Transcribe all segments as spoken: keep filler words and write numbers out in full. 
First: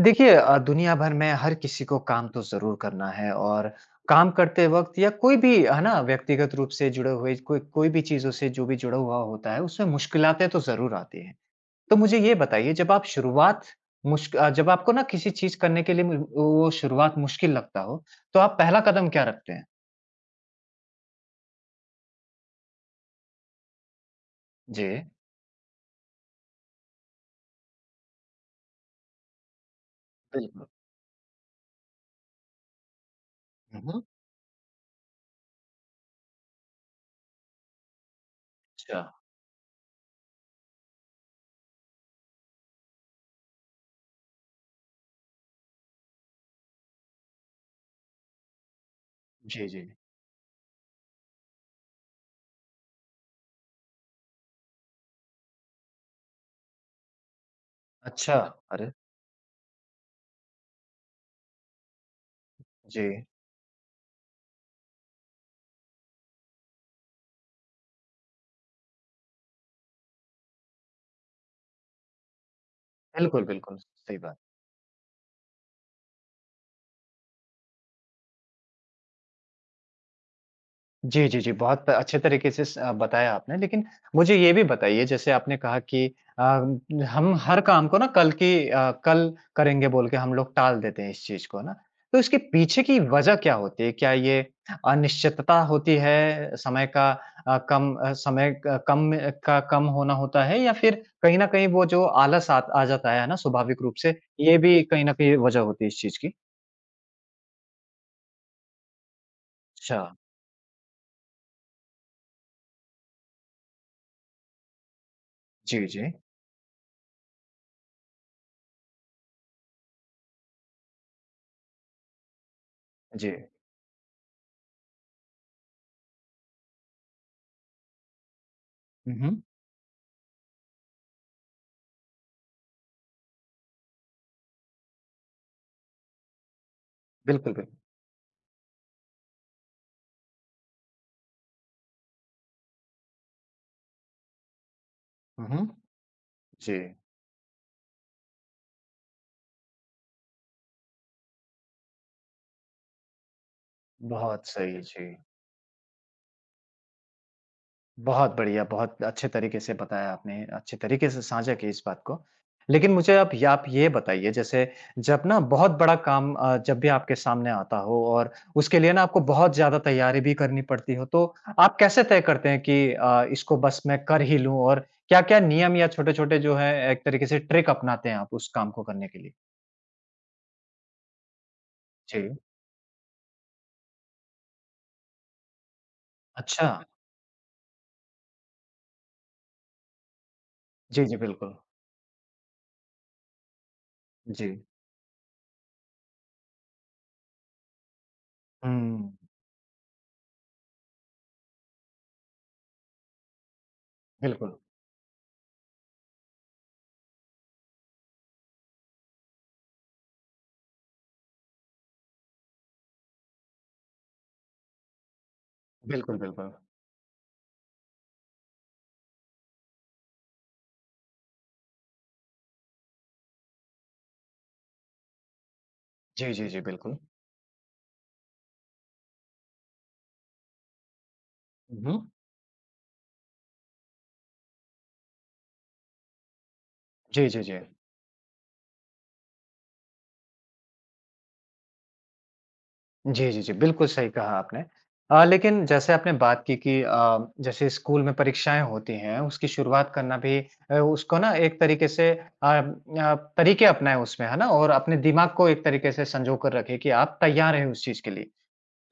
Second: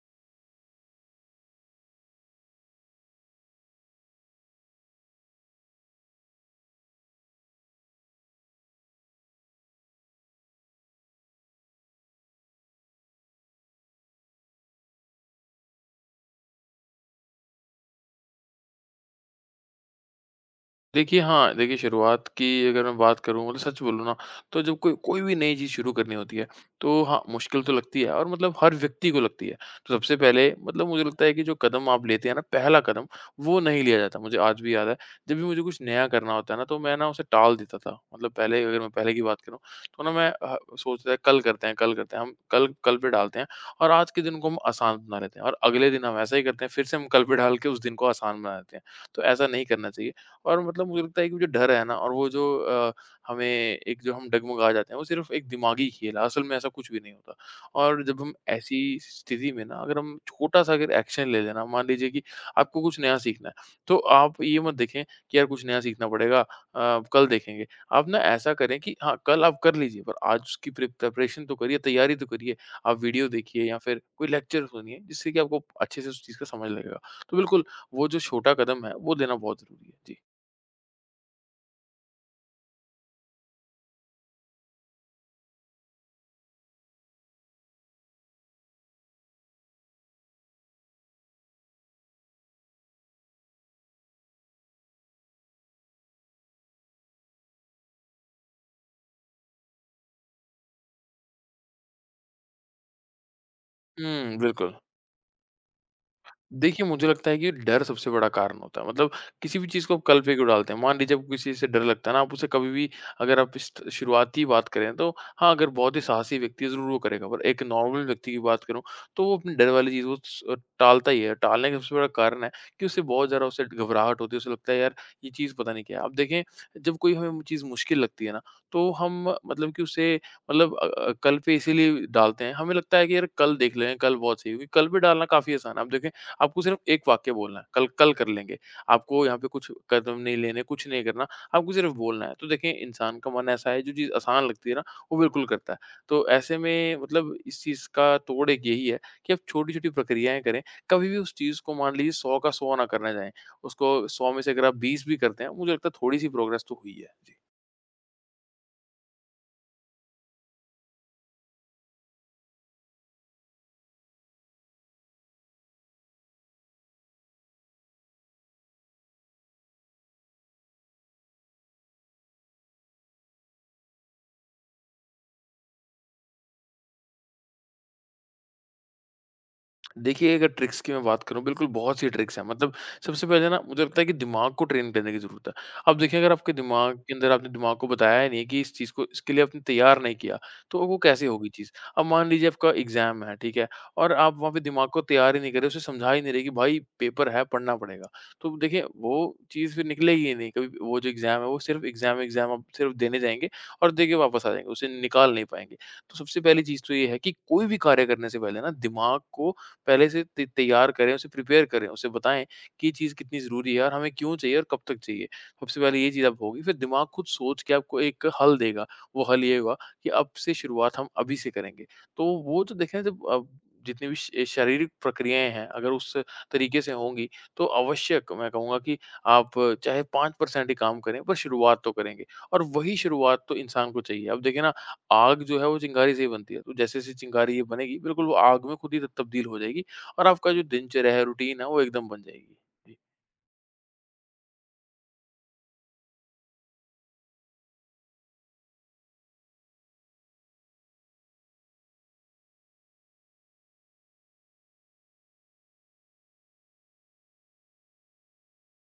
देखिए, अ, दुनिया भर में हर किसी को काम तो ज़रूर करना है और काम करते वक़्त या कोई भी है ना व्यक्तिगत रूप से जुड़े हुए कोई कोई भी चीज़ों से जो भी जुड़ा हुआ होता है उसमें मुश्किलातें तो ज़रूर आती हैं। तो मुझे ये बताइए जब आप शुरुआत मुश्क अ, जब आपको ना किसी चीज़ करने के लिए मु वो शुरुआत मुश्किल लगता हो तो आप पहला कदम क्या रखते हैं? देखिए, हाँ, देखिए शुरुआत की अगर मैं बात करूँ मतलब सच बोलूँ ना, तो जब जी। कोई कोई भी नई चीज़ शुरू करनी होती है, तो हाँ, मुश्किल तो लगती है और मतलब हर व्यक्ति को लगती है। तो सबसे पहले बिल्कुल। मतलब मुझे लगता है कि जो कदम आप लेते हैं ना, पहला कदम, वो हुँ, नहीं लिया हुँ। जाता। मुझे आज भी याद है, जब भी मुझे कुछ नया करना होता है ना, तो मैं ना उसे टाल देता था। मतलब पहले अगर मैं अच्छा। पहले की बात करूँ, तो ना मैं अ, सोचता था कल करते हैं कल करते हैं, हम कल कल पे डालते हैं और आज के दिन को हम आसान बना लेते हैं और अगले दिन हम ऐसा ही करते हैं, फिर से हम कल पे डाल के उस दिन को आसान बना देते हैं। तो ऐसा नहीं जी, जी। करना चाहिए। और मतलब मुझे लगता है कि वो जो डर है ना और वो जो अ, हमें एक जो हम डगमगा जाते हैं वो सिर्फ एक दिमागी खेल है, असल में ऐसा कुछ भी नहीं होता। और जब हम अच्छा। ऐसी अरे! स्थिति में ना अगर हम छोटा-सा अगर एक्शन ले लेना, मान लीजिए कि आपको कुछ नया जी। सीखना है, तो आप ये मत देखें कि यार कुछ नया सीखना पड़ेगा अ, कल देखेंगे। आप ना ऐसा करें कि हाँ, कल आप कर लीजिए पर आज उसकी प्रि प्रिपरेशन तो करिए, तैयारी तो करिए। आप वीडियो बिल्कुल, देखिए या बिल्कुल। फिर सही कोई बात। लेक्चर सुनिए जिससे कि आपको अच्छे से उस चीज़ का समझ लगेगा। तो बिल्कुल, वो जो छोटा कदम है वो लेना बहुत ज़रूरी है। जी। जी, जी, जी। बहुत अच्छे तरीके से स आ, बताया आपने। लेकिन मुझे ये भी बताइए जैसे आपने कहा कि अ, हम हर काम को ना कल की अ, कल करेंगे बोल के हम लोग टाल देते हैं इस चीज़ को ना। तो इसके पीछे की वजह क्या होती है? क्या ये अनिश्चितता होती है, समय का अ, कम अ, समय क कम का कम होना होता है या फिर कहीं न कहीं वो जो आलस आ आ जाता है ना स्वाभाविक रूप से, हुँ, ये बिल्कुल। भी कहीं न कहीं वजह होती है इस चीज़ की? देखिए, मुझे लगता है कि डर सबसे बड़ा कारण होता है। मतलब किसी भी चीज़ को अच्छा। आप कल पे क्यों डालते हैं। मान लीजिए आपको किसी चीज़ से डर लगता है ना, आप उसे कभी भी अगर आप इस शुरुआती बात करें तो हाँ, अगर जी, बहुत ही जी। साहसी व्यक्ति है ज़रूर वो करेगा। पर एक नॉर्मल व्यक्ति की बात करूँ तो वो अपनी डर वाली चीज़ वो स टालता ही है। टालने का सबसे बड़ा कारण है कि उसे बहुत जी। ज़्यादा उसे घबराहट होती है, उसे लगता है यार ये चीज़ पता नहीं क्या है। अब देखें जब कोई हमें चीज़ मुश्किल लगती है ना तो हुँ, हम हुँ। मतलब कि उसे मतलब अ अ, कल पे इसीलिए डालते हैं। हमें लगता है कि यार कल देख लेंगे, कल बहुत सही होगी। कल पे डालना काफ़ी आसान है। आप देखें आपको सिर्फ एक वाक्य बिल्कुल, बोलना है, बिल्कुल। कल कल कर लेंगे। आपको यहाँ पे कुछ कदम नहीं लेने, कुछ नहीं करना, आपको सिर्फ बोलना है। तो देखिए इंसान का मन ऐसा है जो चीज़ आसान लगती है ना, वो बिल्कुल हुँ, हुँ। करता है। तो ऐसे जी। में मतलब इस चीज़ का तोड़ एक यही है कि आप छोटी-छोटी प्रक्रियाएँ करें, कभी भी उस चीज़ को मान लीजिए सौ का सौ ना करना चाहें। उसको सौ में बहुत से अगर आप सही, बीस जी। भी करते हैं, मुझे लगता है थोड़ी-सी प्रोग्रेस तो हुई है। जी। बहुत बढ़िया, बहुत अच्छे तरीके से बताया आपने, अच्छे तरीके से साझा की इस बात को। लेकिन मुझे आप य आप ये बताइए जैसे जब ना बहुत बड़ा काम अ, जब भी आपके सामने आता हो और उसके लिए ना आपको बहुत ज़्यादा तैयारी भी करनी पड़ती हो, तो आप कैसे तय करते हैं कि अ, इसको बस मैं कर ही लूँ और क्या-क्या नियम या छोटे-छोटे जो है एक तरीके से ट्रिक अपनाते हैं आप उस काम को करने के लिए? देखिए, अगर ट्रिक्स की मैं बात करूँ, बिल्कुल बहुत सी जी। ट्रिक्स हैं। मतलब सबसे पहले ना मुझे लगता है कि दिमाग को ट्रेन करने की ज़रूरत है। अब देखिए अगर आपके अच्छा। दिमाग के अंदर आपने दिमाग को बताया ही नहीं है कि इस चीज़ को इसके लिए आपने तैयार नहीं किया, तो वो जी, जी, कैसे होगी बिल्कुल। चीज़? अब मान लीजिए आपका एग्ज़ाम है, ठीक है? और आप वहाँ जी। पे दिमाग को तैयार ही नहीं कर रहे, उसे समझा ही नहीं रहे कि भाई पेपर है, पढ़ना पड़ेगा। तो देखिए, हुँ, वो चीज़ फिर निकलेगी ही नहीं। कभी वो जो एग्ज़ाम है, वो सिर्फ़ एग्ज़ाम, एग्ज़ाम आप सिर्फ़ देने जाएँगे और देके वापस आ बिल्कुल। जाएँगे, उसे निकाल नहीं पाएँगे। तो सबसे पहली चीज़ तो ये है कि कोई भी कार्य करने से पहले ना दिमाग को पहले से त तैयार करें, उसे प्रिपेयर करें, उसे बताएँ कि ये चीज़ कितनी ज़रूरी है और हमें क्यों चाहिए और कब तक चाहिए। सबसे पहले ये बिल्कुल, चीज़ आप बिल्कुल। होगी, फिर दिमाग खुद सोच के आपको एक हल देगा। वो हल ये होगा कि अब से शुरुआत हम अभी से करेंगे। तो वो तो देखें जब अब जितनी भी श शारीरिक प्रक्रियाएँ हैं, अगर उस जी, जी, जी, तरीके से बिल्कुल। होंगी, तो आवश्यक मैं कहूँगा कि आप चाहे फ़ाइव परसेंट ही काम करें, पर शुरुआत हुँ, तो हुँ। करेंगे और वही शुरुआत तो इंसान को चाहिए। अब देखिए ना आग जो है वो चिंगारी से ही बनती है। तो जैसे-जैसे जी, जी, चिंगारी जी। ये बनेगी बिल्कुल वो आग में खुद ही त तब्दील हो जाएगी और आपका जो दिनचर्या है, रूटीन है वो एकदम बन जाएगी। जी। जी, जी, जी, बिल्कुल सही कहा आपने। अ, लेकिन जैसे आपने बात की कि अ, जैसे स्कूल में परीक्षाएँ होती हैं, उसकी शुरुआत करना भी अ, उसको ना एक तरीके से अ अ, तरीके अपनाएँ उसमें, है ना? और अपने दिमाग को एक तरीके से संजो कर रखें कि आप तैयार हैं उस चीज़ के लिए।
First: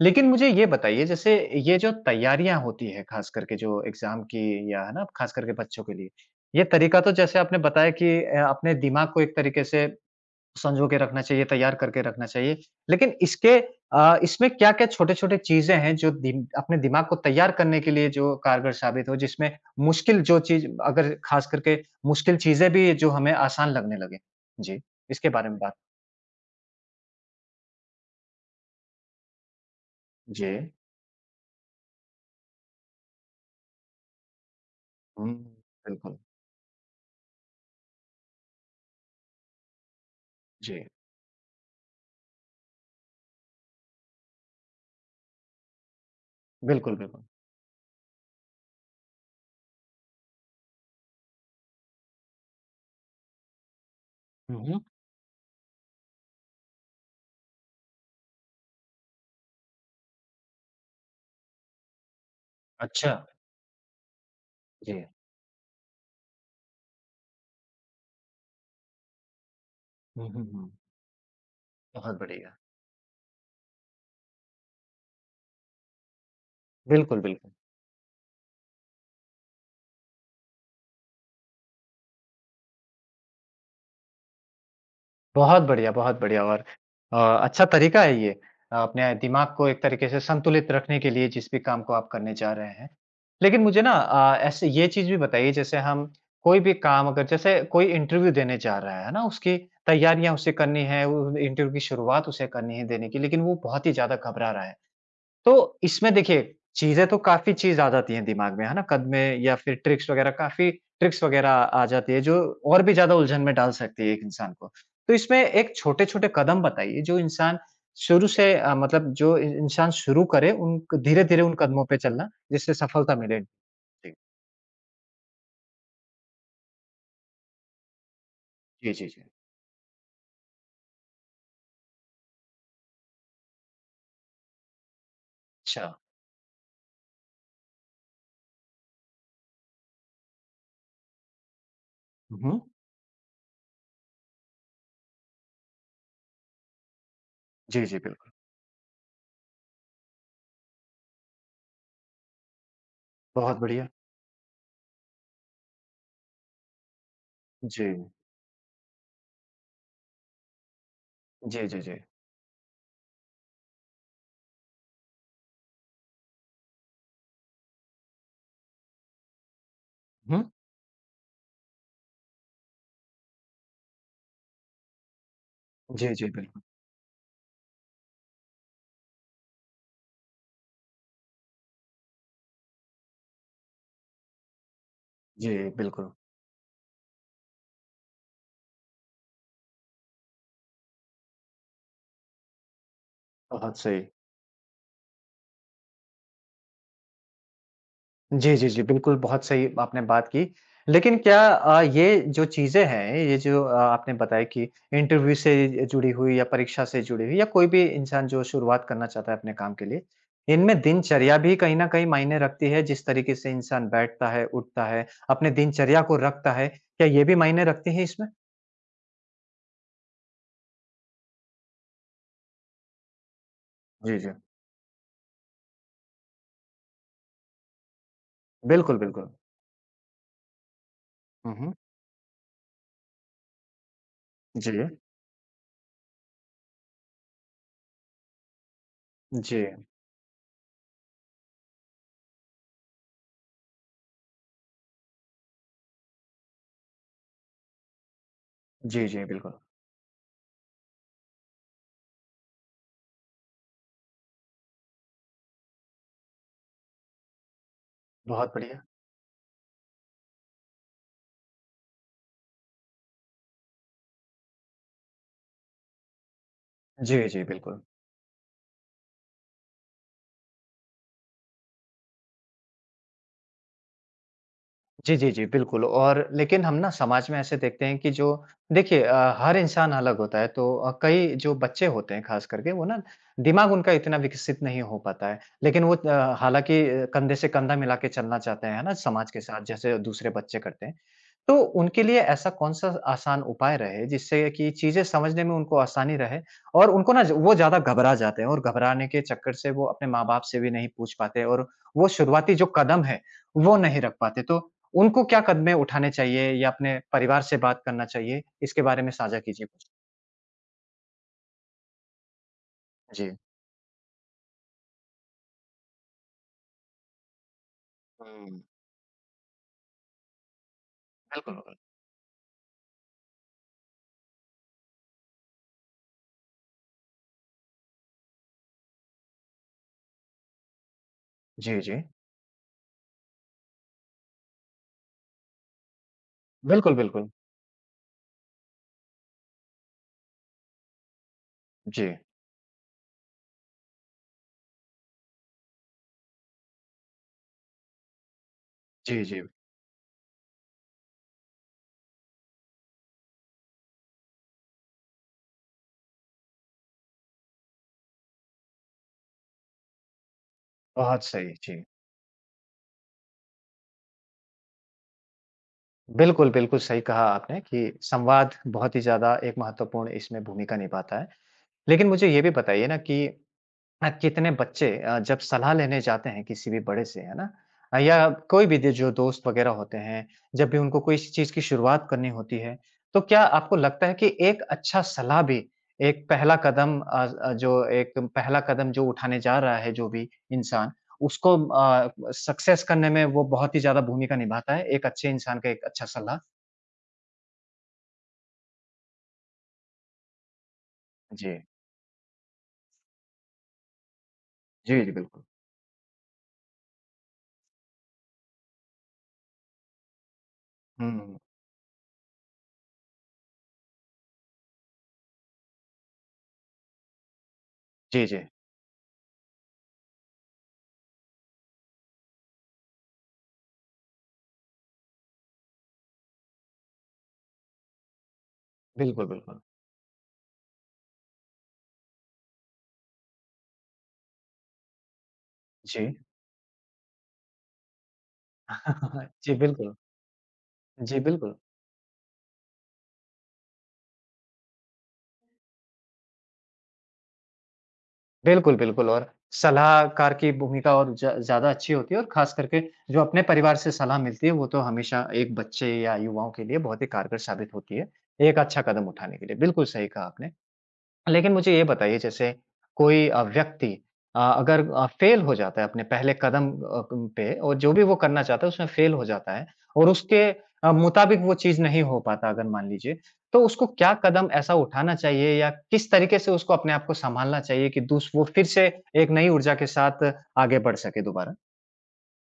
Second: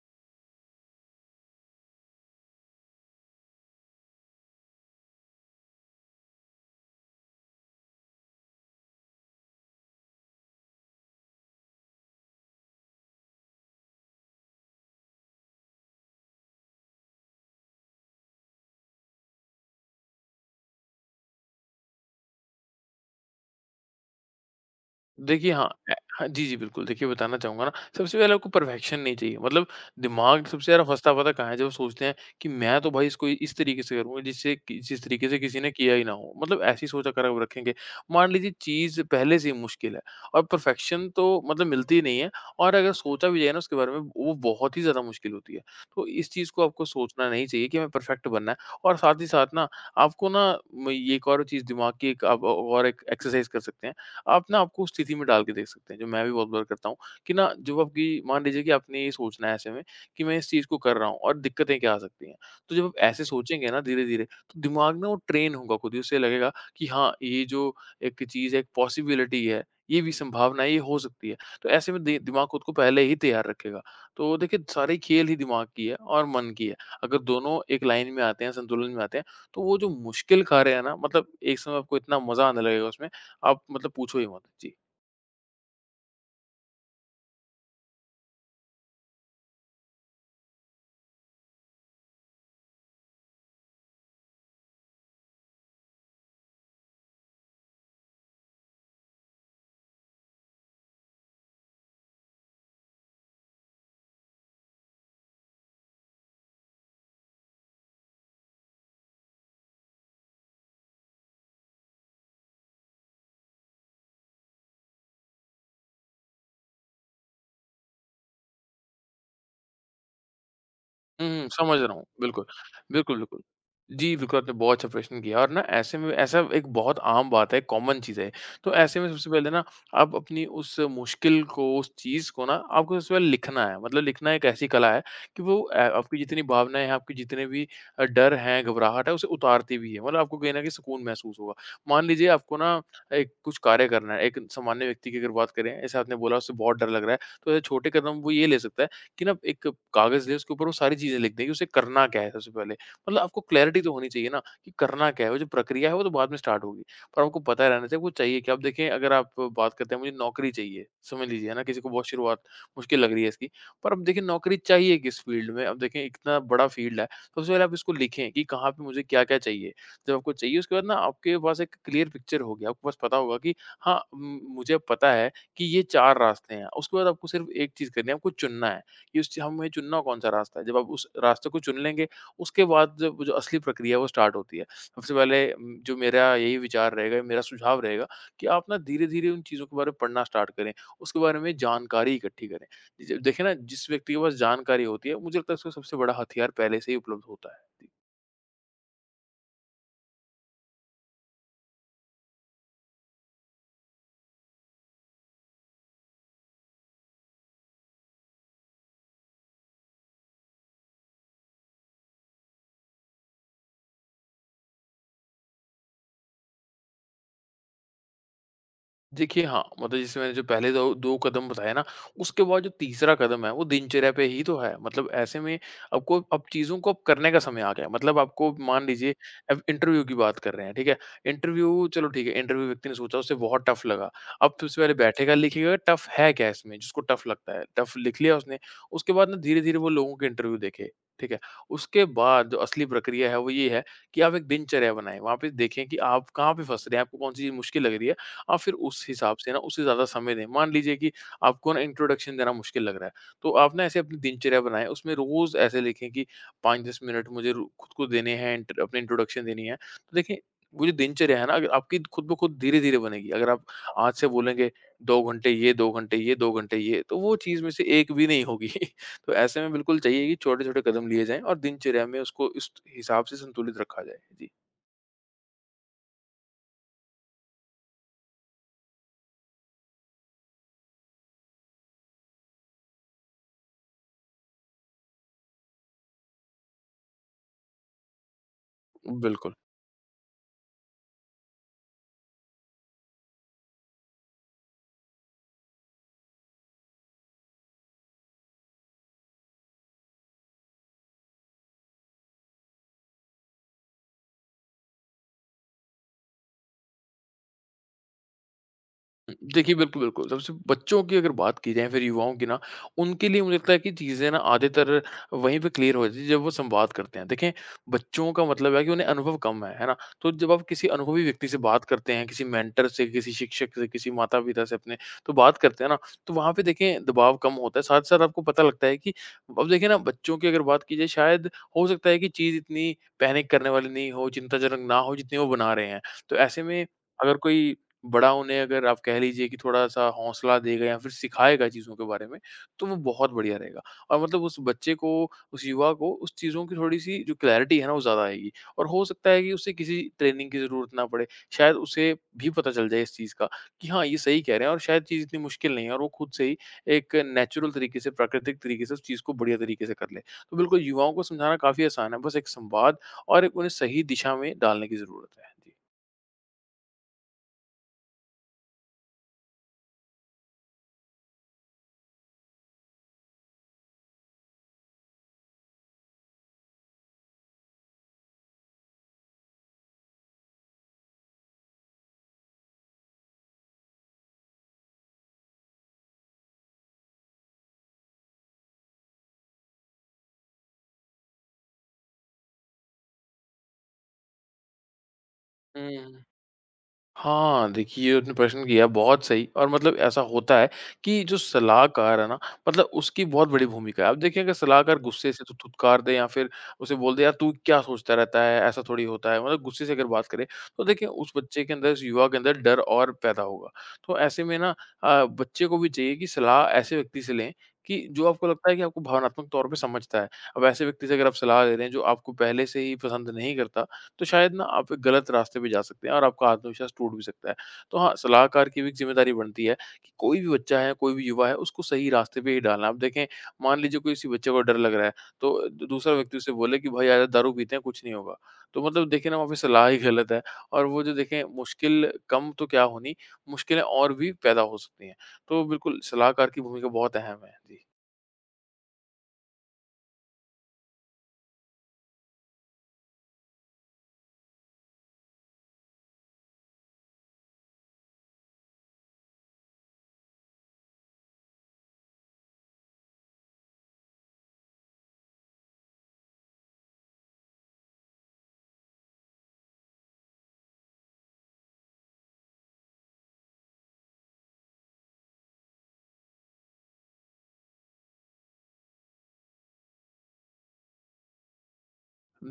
लेकिन मुझे ये बताइए, जैसे ये जो तैयारियाँ होती हैं, ख़ास करके जो एग्ज़ाम की या है ना, ख़ास करके बच्चों के लिए, ये तरीका तो जैसे आपने बताया कि अ, अपने दिमाग को एक तरीके से सँजो के रखना चाहिए, तैयार करके रखना चाहिए। लेकिन इसके अ, इसमें क्या-क्या छोटे-छोटे चीज़ें हैं जो दिम अपने दिमाग को तैयार करने के लिए जो कारगर साबित हो, जिसमें मुश्किल जो चीज़ अगर ख़ास करके मुश्किल चीज़ें भी जो हमें आसान लगने लगे? जी, इसके बारे देखिए, में हाँ बात। अ, हाँ, जी, जी, बिल्कुल। देखिए, बताना चाहूँगा ना, सबसे पहले आपको परफेक्शन नहीं चाहिए। मतलब दिमाग जी। सबसे ज़्यादा फँसता पता कहाँ है? जब सोचते हैं कि मैं तो भाई इसको इस तरीके से करूँगा, जिससे कि जिस तरीके हुँ, से किसी ने किया ही ना बिल्कुल। हो। मतलब ऐसी सोच अगर आप रखेंगे, मान लीजिए चीज़ पहले से ही मुश्किल है और जी, परफेक्शन तो मतलब मिलती ही नहीं है और अगर सोचा भी जाए ना उसके बारे में, वो बहुत ही ज़्यादा मुश्किल होती है। तो इस चीज़ को आपको बिल्कुल, बिल्कुल। सोचना नहीं चाहिए कि हमें परफेक्ट बनना है और साथ ही साथ ना, आपको ना म ये एक और चीज़ दिमाग की एक आप और एक एक्सरसाइज़ कर सकते हैं। आप ना हुँ, हुँ। आपको उस स्थिति में डाल के देख सकते हैं, जो मैं भी बहुत बार करता हूँ कि ना जब आपकी मान लीजिए कि आपने ये सोचना है ऐसे में कि मैं इस चीज़ को कर रहा हूँ और दिक्कतें क्या आ सकती हैं। तो जब आप अच्छा। ऐसे सोचेंगे ना धीरे-धीरे तो दिमाग जी। ना वो ट्रेन होगा खुद ही, उसे लगेगा कि हाँ, ये जो एक चीज़ है, एक पॉसिबिलिटी है, ये भी हुँ, हुँ, संभावना हुँ। है, ये हो सकती है। तो ऐसे में दि बहुत दिमाग बढ़िया। खुद को पहले ही तैयार रखेगा। तो देखिए सारी खेल ही दिमाग की है और मन की है। अगर बिल्कुल, बिल्कुल। दोनों एक लाइन में आते हैं, संतुलन में आते हैं, तो वो जो मुश्किल कार्य है ना मतलब एक समय आपको इतना मज़ा आने लगेगा उसमें आप मतलब पूछो ही मत। जी। बहुत बढ़िया, बहुत बढ़िया और अ, अच्छा तरीका है ये। अ, अपने दिमाग को एक तरीके से संतुलित रखने के लिए जिस भी काम को आप करने जा रहे हैं। लेकिन मुझे ना अ, ऐसे ये चीज़ भी बताइए जैसे हम कोई भी काम अगर जैसे कोई इंटरव्यू देने जा रहा है ना, उसकी तैयारियाँ उसे करनी है, वो इंटरव्यू की शुरुआत उसे करनी है देने की, लेकिन वो बहुत ही ज़्यादा घबरा रहा है। तो इसमें देखिए, चीज़ें तो काफ़ी चीज़ आ जाती हैं दिमाग में, है ना? कदमें या फिर ट्रिक्स वगैरह काफ़ी ट्रिक्स वगैरह आ जाती है, जो और भी ज़्यादा उलझन में डाल सकती है एक इंसान को। तो इसमें एक छोटे-छोटे कदम बताइए जो इंसान शुरू से अ, मतलब जो इ इंसान शुरू करे उन हुँ, धीरे-धीरे हुँ, उन समझ कदमों रहा पे हूँ। चलना, बिल्कुल, जिससे सफलता बिल्कुल, बिल्कुल। मिले। जी, जी, बिल्कुल आपने बहुत अच्छा प्रश्न किया और ना ऐसे में ऐसा एक बहुत आम बात है, कॉमन चीज़ है। तो जी, ऐसे जी, में जी। सबसे पहले ना आप अपनी उस मुश्किल को, उस चीज़ को ना आपको सबसे पहले लिखना है। मतलब लिखना एक ऐसी कला है कि वो अ, अच्छा। आपकी जितनी भावनाएँ हैं, आपके जितने भी अ, डर हैं, घबराहट है, उसे उतारती भी है। मतलब आपको कहीं न कहीं सुकून महसूस होगा। मान लीजिए आपको हुँ। ना एक कुछ कार्य करना है, एक सामान्य व्यक्ति की अगर बात करें, जैसे आपने बोला उसे बहुत डर लग रहा है, तो ऐसे जी, छोटे जी, कदम वो बिल्कुल। ये ले सकता है कि ना एक कागज़ ले उसके ऊपर वो सारी चीज़ें लिख दें कि उसे करना क्या है सबसे पहले। मतलब आपको बहुत क्लैरिटी बढ़िया। तो होनी चाहिए ना कि करना क्या है, वो जो प्रक्रिया है वो तो बाद में स्टार्ट होगी। पर आपको पता जी। रहना चाहिए वो चाहिए क्या? अब देखिए अगर आप बात करते हैं मुझे नौकरी चाहिए, समझ लीजिए है ना जी, किसी जी, को जी। बहुत शुरुआत मुश्किल लग रही है इसकी। पर अब देखिए नौकरी चाहिए किस फ़ील्ड में? अब देखें इतना बड़ा फ़ील्ड है, सबसे पहले आप इसको लिखें कि कहाँ पे मुझे क्या-क्या चाहिए। जब आपको हुँ। चाहिए उसके बाद ना आपके पास एक क्लियर पिक्चर होगी, आपके पास पता होगा कि हाँ, उम, मुझे पता है कि ये जी, चार जी, रास्ते बिल्कुल। हैं। उसके बाद आपको सिर्फ़ एक चीज़ करनी है, आपको चुनना है। कि उस चीज़ हमें चुनना कौन-सा रास्ता है। जब आप उस रास्ते को चुन लेंगे, उसके बाद जब जो असली प्रक्रिया है वो स्टार्ट होती है। सबसे पहले जी, उम, जो बिल्कुल। मेरा यही विचार रहेगा, मेरा सुझाव रहेगा कि आप ना धीरे-धीरे उन चीज़ों के बारे में पढ़ना स्टार्ट करें, उसके बारे में जानकारी इकट्ठी करें। ज देखिए ना बहुत जिस सही। व्यक्ति के पास जानकारी होती है, मुझे लगता है उसका सबसे बड़ा हथियार पहले से ही उपलब्ध होता है। जी। जी, जी, जी। बिल्कुल, बहुत सही आपने बात की। लेकिन क्या अ, ये जो चीज़ें हैं, ये जो अ, आपने बताया कि इंटरव्यू से जुड़ी हुई या परीक्षा से जुड़ी हुई या कोई भी इंसान जो शुरुआत करना चाहता है अपने काम के लिए, इनमें दिनचर्या भी कहीं न कहीं मायने रखती है, जिस तरीके से इंसान बैठता है, उठता है, अपने दिनचर्या को रखता है, क्या ये भी मायने रखती है इसमें? देखिए हाँ, मतलब जैसे मैंने जो पहले दो दो कदम बताए ना, उसके बाद जो तीसरा कदम है वो दिनचर्या जी, पे जी। ही तो है। मतलब ऐसे में आपको अब चीज़ों को अब करने का समय आ गया है। मतलब आपको मान बिल्कुल, लीजिए बिल्कुल। अब इंटरव्यू की बात कर रहे हैं, ठीक है? हुँ, हुँ। इंटरव्यू चलो ठीक है, इंटरव्यू व्यक्ति ने सोचा उसे बहुत टफ लगा। अब जी, सबसे जी। पहले बैठेगा, लिखेगा टफ है क्या इसमें जिसको टफ लगता है? टफ लिख लिया उसने, उसके बाद ना धीरे-धीरे वो लोगों के इंटरव्यू देखे, ठीक है? उसके बाद जो असली प्रक्रिया है वो ये है कि आप एक दिनचर्या बनाएँ। वहाँ पे देखें कि आप कहाँ पे फँस रहे हैं, आपको कौन-सी चीज़ मुश्किल लग रही है। आप फिर उस जी, जी, हिसाब से ना बिल्कुल। उसे ज़्यादा समय दें। मान लीजिए कि आपको ना इंट्रोडक्शन देना मुश्किल लग रहा है, तो आप ना ऐसे अपनी दिनचर्या बनाएँ, उसमें रोज़ ऐसे लिखें कि पाँच से दस मिनट मुझे रो खुद को देने बहुत हैं, इंट बढ़िया। अपनी इंट्रोडक्शन देनी है। तो देखिए, वो जो दिनचर्या है ना अगर आपकी खुद ब खुद धीरे-धीरे बनेगी। अगर आप आज से बोलेंगे दो घंटे ये, दो घंटे ये, दो घंटे ये, तो जी, वो जी, चीज़ में बिल्कुल। से एक भी नहीं होगी। तो ऐसे में बिल्कुल चाहिए कि छोटे-छोटे कदम लिए जाएँ और दिनचर्या में उसको इस हिसाब से संतुलित रखा जाए। जी। जी, जी, जी, बिल्कुल और लेकिन हम ना समाज में ऐसे देखते हैं कि जो देखिए, अ, हर इंसान अलग होता है तो अ, कई जो बच्चे होते हैं ख़ास करके वो ना दिमाग उनका इतना विकसित नहीं हो पाता है। लेकिन वो अ, हालाँकि कंधे से कंधा मिला के चलना चाहते हैं, है ना? समाज के बिल्कुल। साथ जैसे दूसरे बच्चे करते हैं। तो उनके लिए ऐसा कौन-सा आसान उपाय रहे जिससे कि चीज़ें समझने में उनको आसानी रहे और उनको ना वो ज़्यादा घबरा जाते हैं और घबराने के चक्कर से वो अपने माँ-बाप से भी नहीं पूछ पाते और वो शुरुआती जो कदम है, वो नहीं रख पाते। तो उनको क्या कदमें उठाने चाहिए या अपने परिवार से बात करना चाहिए? इसके बारे में साझा कीजिए देखिए, कुछ। बिल्कुल, बिल्कुल। सबसे बच्चों की अगर बात की जाए फिर युवाओं की ना, उनके जी। लिए मुझे लगता है कि चीज़ें ना आधेतर वहीं पे क्लियर हो जाती है जब वो संवाद करते हैं। देखें, बच्चों का हुँ, मतलब है कि उन्हें अनुभव कम है, है ना? तो जब आप किसी अनुभवी व्यक्ति बिल्कुल, से बिल्कुल। बात करते हैं, किसी मेंटर से, किसी शिक्षक से, किसी माता-पिता से अपने तो बात करते हैं ना, तो वहाँ पे देखें दबाव कम होता है। साथ-साथ आपको पता लगता है कि अब देखिए ना बच्चों की अगर बात की जाए शायद जी, हो जी। सकता है कि चीज़ इतनी पैनिक करने वाली नहीं हो, चिंताजनक ना हो जितनी वो बना रहे हैं। तो ऐसे में बिल्कुल, बिल्कुल। अगर कोई बड़ा उन्हें अगर आप कह लीजिए कि थोड़ा-सा हौसला देगा या फिर सिखाएगा चीज़ों के जी। बारे में, तो वो बहुत बढ़िया रहेगा। और मतलब उस बच्चे को, उस युवा को उस चीज़ों की थोड़ी-सी जो क्लैरिटी है ना, वो ज़्यादा आएगी और हो जी, सकता है जी। कि उसे किसी ट्रेनिंग की ज़रूरत ना पड़े। शायद उसे भी पता चल जाए इस चीज़ का कि हाँ, ये सही कह रहे हैं और शायद चीज़ इतनी मुश्किल नहीं है और वो खुद से ही एक नेचुरल तरीके से, प्राकृतिक तरीके से उस चीज़ को बढ़िया तरीके से कर ले। तो बिल्कुल युवाओं को बहुत सही, समझाना जी। काफ़ी आसान है, बस एक संवाद और एक उन्हें सही दिशा में डालने की ज़रूरत है। जी। बिल्कुल, बिल्कुल सही कहा आपने कि संवाद बहुत ही ज़्यादा एक महत्वपूर्ण इसमें भूमिका निभाता है। लेकिन मुझे ये भी बताइए ना कि अ, कितने बच्चे अ, जब सलाह लेने जाते हैं किसी भी बड़े से, है ना? अ, या कोई भी दे जो दोस्त वगैरह होते हैं, जब भी उनको कोई इस चीज़ की शुरुआत करनी होती है, तो क्या आपको लगता है कि एक अच्छा सलाह भी एक पहला कदम अ, अ, जो एक पहला कदम जो उठाने जा रहा है जो भी इंसान, उसको अ, सक्सेस करने में वो बहुत ही ज़्यादा भूमिका निभाता है, एक अच्छे इंसान का एक अच्छा हुँ। सलाह? हाँ, देखिए ये आपने प्रश्न किया बहुत सही और मतलब ऐसा होता है कि जो जी। सलाहकार है ना मतलब उसकी बहुत बड़ी भूमिका है। आप देखिए अगर सलाहकार जी, जी, गुस्से बिल्कुल। से तो धुतकार दे या फिर उसे बोल दे यार तू क्या सोचता रहता है, ऐसा थोड़ी होता है। मतलब गुस्से से अगर बात करें तो देखिए हुँ, उस हुँ। बच्चे के अंदर, उस युवा के अंदर डर और पैदा होगा। तो ऐसे में ना अ, बच्चे को भी चाहिए कि सलाह ऐसे व्यक्ति से लें कि जो जी, जी। आपको लगता है कि आपको भावनात्मक तौर पे समझता है। अब ऐसे व्यक्ति से अगर आप सलाह ले रहे हैं जो आपको पहले से ही पसंद नहीं करता तो शायद ना आप गलत रास्ते पे जा सकते हैं और आपका आत्मविश्वास टूट भी सकता है। तो हाँ, सलाहकार की भी एक बिल्कुल, ज़िम्मेदारी बिल्कुल। बनती है कि कोई भी बच्चा है, कोई भी युवा है, उसको सही रास्ते पे ही डालना। अब देखें, मान लीजिए कोई किसी बच्चे को डर लग रहा है, तो द दूसरा जी। व्यक्ति उसे बोले कि भाई यार दारू पीते हैं, कुछ नहीं होगा। तो मतलब देखिए ना वहाँ जी, पे सलाह बिल्कुल। ही गलत है और वो जो जी, देखें बिल्कुल। मुश्किल कम तो क्या होनी, मुश्किलें और भी पैदा हो सकती हैं। तो बिल्कुल सलाहकार की भूमिका बहुत अहम है। जी। बिल्कुल, बिल्कुल और सलाहकार की भूमिका और ज ज़्यादा अच्छी होती है और ख़ास करके जो अपने परिवार से सलाह मिलती है, वो तो हमेशा एक बच्चे या युवाओं के लिए बहुत ही कारगर साबित होती है, एक अच्छा कदम उठाने के लिए। बिल्कुल सही कहा आपने। लेकिन मुझे ये बताइए जैसे कोई अ, व्यक्ति अ, अगर अ, फेल हो जाता है अपने पहले कदम अ, क पे और जो भी वो करना चाहता है उसमें फेल हो जाता है और उसके अ, मुताबिक वो चीज़ नहीं हो पाता अगर मान लीजिए, तो उसको क्या कदम ऐसा उठाना चाहिए या किस तरीके से उसको अपने आप को सँभालना चाहिए कि दूस वो फिर से एक नई ऊर्जा के साथ आगे बढ़ सके दोबारा?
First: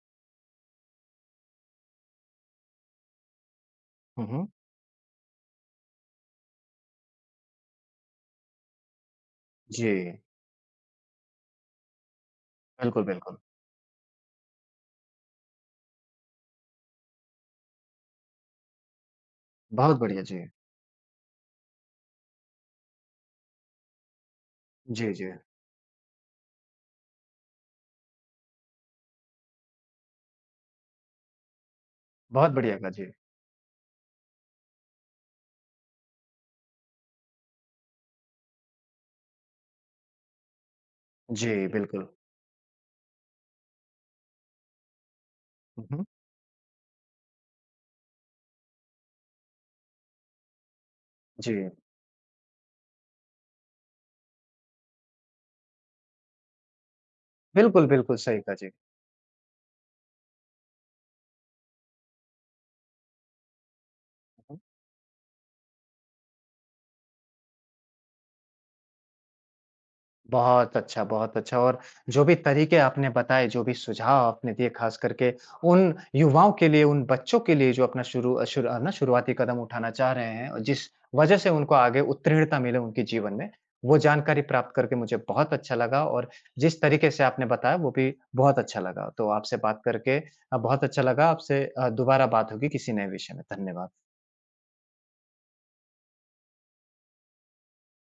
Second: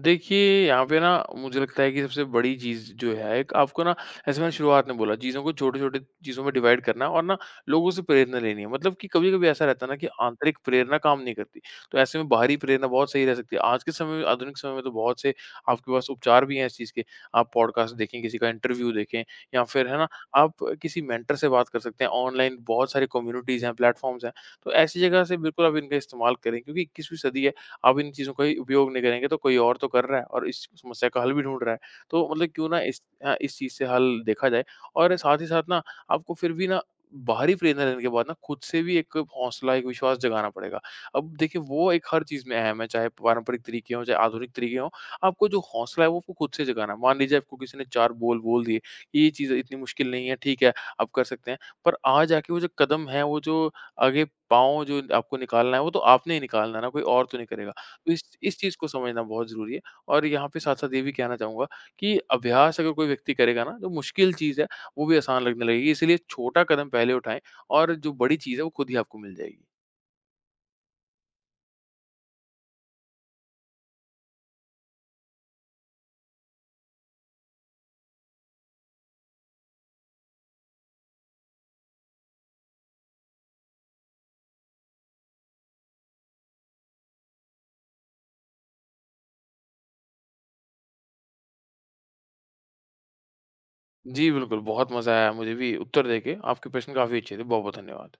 देखिए, यहाँ पे ना मुझे लगता है कि सबसे बड़ी चीज़ जो है एक आपको ना हुँ, जैसे हुँ। मैंने शुरुआत में बोला चीज़ों को छोटे-छोटे चीज़ों में डिवाइड करना और ना लोगों से प्रेरणा लेनी है। मतलब कि कभी-कभी ऐसा रहता जी, है ना कि आंतरिक प्रेरणा काम नहीं करती। तो ऐसे में बाहरी प्रेरणा बिल्कुल, बहुत सही रह बिल्कुल। सकती है। आज के समय में आधुनिक समय में तो बहुत से आपके पास उपचार भी हैं इस चीज़ के। आप पॉडकास्ट देखें, किसी का इंटरव्यू देखें या फिर है बहुत ना बढ़िया, जी। आप किसी मेंटर से बात कर सकते हैं। ऑनलाइन बहुत सारी कम्युनिटीज़ हैं, प्लेटफ़ॉर्म्स हैं। तो ऐसी जी, जगह जी। से बिल्कुल आप इनका इस्तेमाल करें क्योंकि इक्कीसवीं सदी है। आप इन चीज़ों का ही उपयोग नहीं करेंगे तो कोई और तो कर रहा है और इस समस्या का हल भी ढूँढ रहा है। तो मतलब बहुत क्यों बढ़िया ना कहा, इस जी। अ, इस चीज़ से हल देखा जाए और साथ ही साथ ना आपको फिर भी ना बाहरी प्रेरणा लेने के बाद ना खुद से भी एक हौसला, एक विश्वास जगाना पड़ेगा। अब देखिए जी, वो एक बिल्कुल। हर चीज़ में अहम है, चाहे पारंपरिक तरीके हों, चाहे आधुनिक तरीके हों, आपको जो हुँ, हौसला हुँ। है वो आपको खुद से जगाना है। मान लीजिए आपको किसी ने चार बोल बोल दिए, कि ये चीज़ इतनी मुश्किल नहीं है, ठीक है, आप कर सकते हैं। जी, पर आज जाके वो जो कदम है, वो जो आगे पाँव जो आपको निकालना है, वो तो आपने ही निकालना है ना, कोई और तो नहीं करेगा। बिल्कुल, तो बिल्कुल इस सही कहा, इस जी। चीज़ को समझना बहुत ज़रूरी है और यहाँ पे साथ-साथ ये भी कहना चाहूँगा कि अभ्यास अगर कोई व्यक्ति करेगा ना, जो मुश्किल चीज़ है, वो भी आसान लगने लगेगी। इसीलिए छोटा कदम पहले उठाएँ और जो बड़ी चीज़ है, वो खुद ही आपको मिल जाएगी। बहुत अच्छा, बहुत अच्छा और जो भी तरीके आपने बताए, जो भी सुझाव आपने दिए ख़ास करके उन युवाओं के लिए, उन बच्चों के लिए जो अपना शुरू अ, शुरू ना शुरुआती कदम उठाना चाह रहे हैं और जिस वज़ह से उनको आगे उत्तीर्णता मिले उनके जीवन में, वो जानकारी प्राप्त करके मुझे बहुत अच्छा लगा और जिस तरीके से आपने बताया वो भी बहुत अच्छा लगा। तो आपसे बात करके अ, बहुत अच्छा लगा, आपसे अ, दोबारा बात होगी किसी नए विषय में। धन्यवाद। जी, बिल्कुल, बहुत मज़ा आया मुझे भी उत्तर देके। आपके प्रश्न काफ़ी अच्छे थे। बहुत-बहुत धन्यवाद।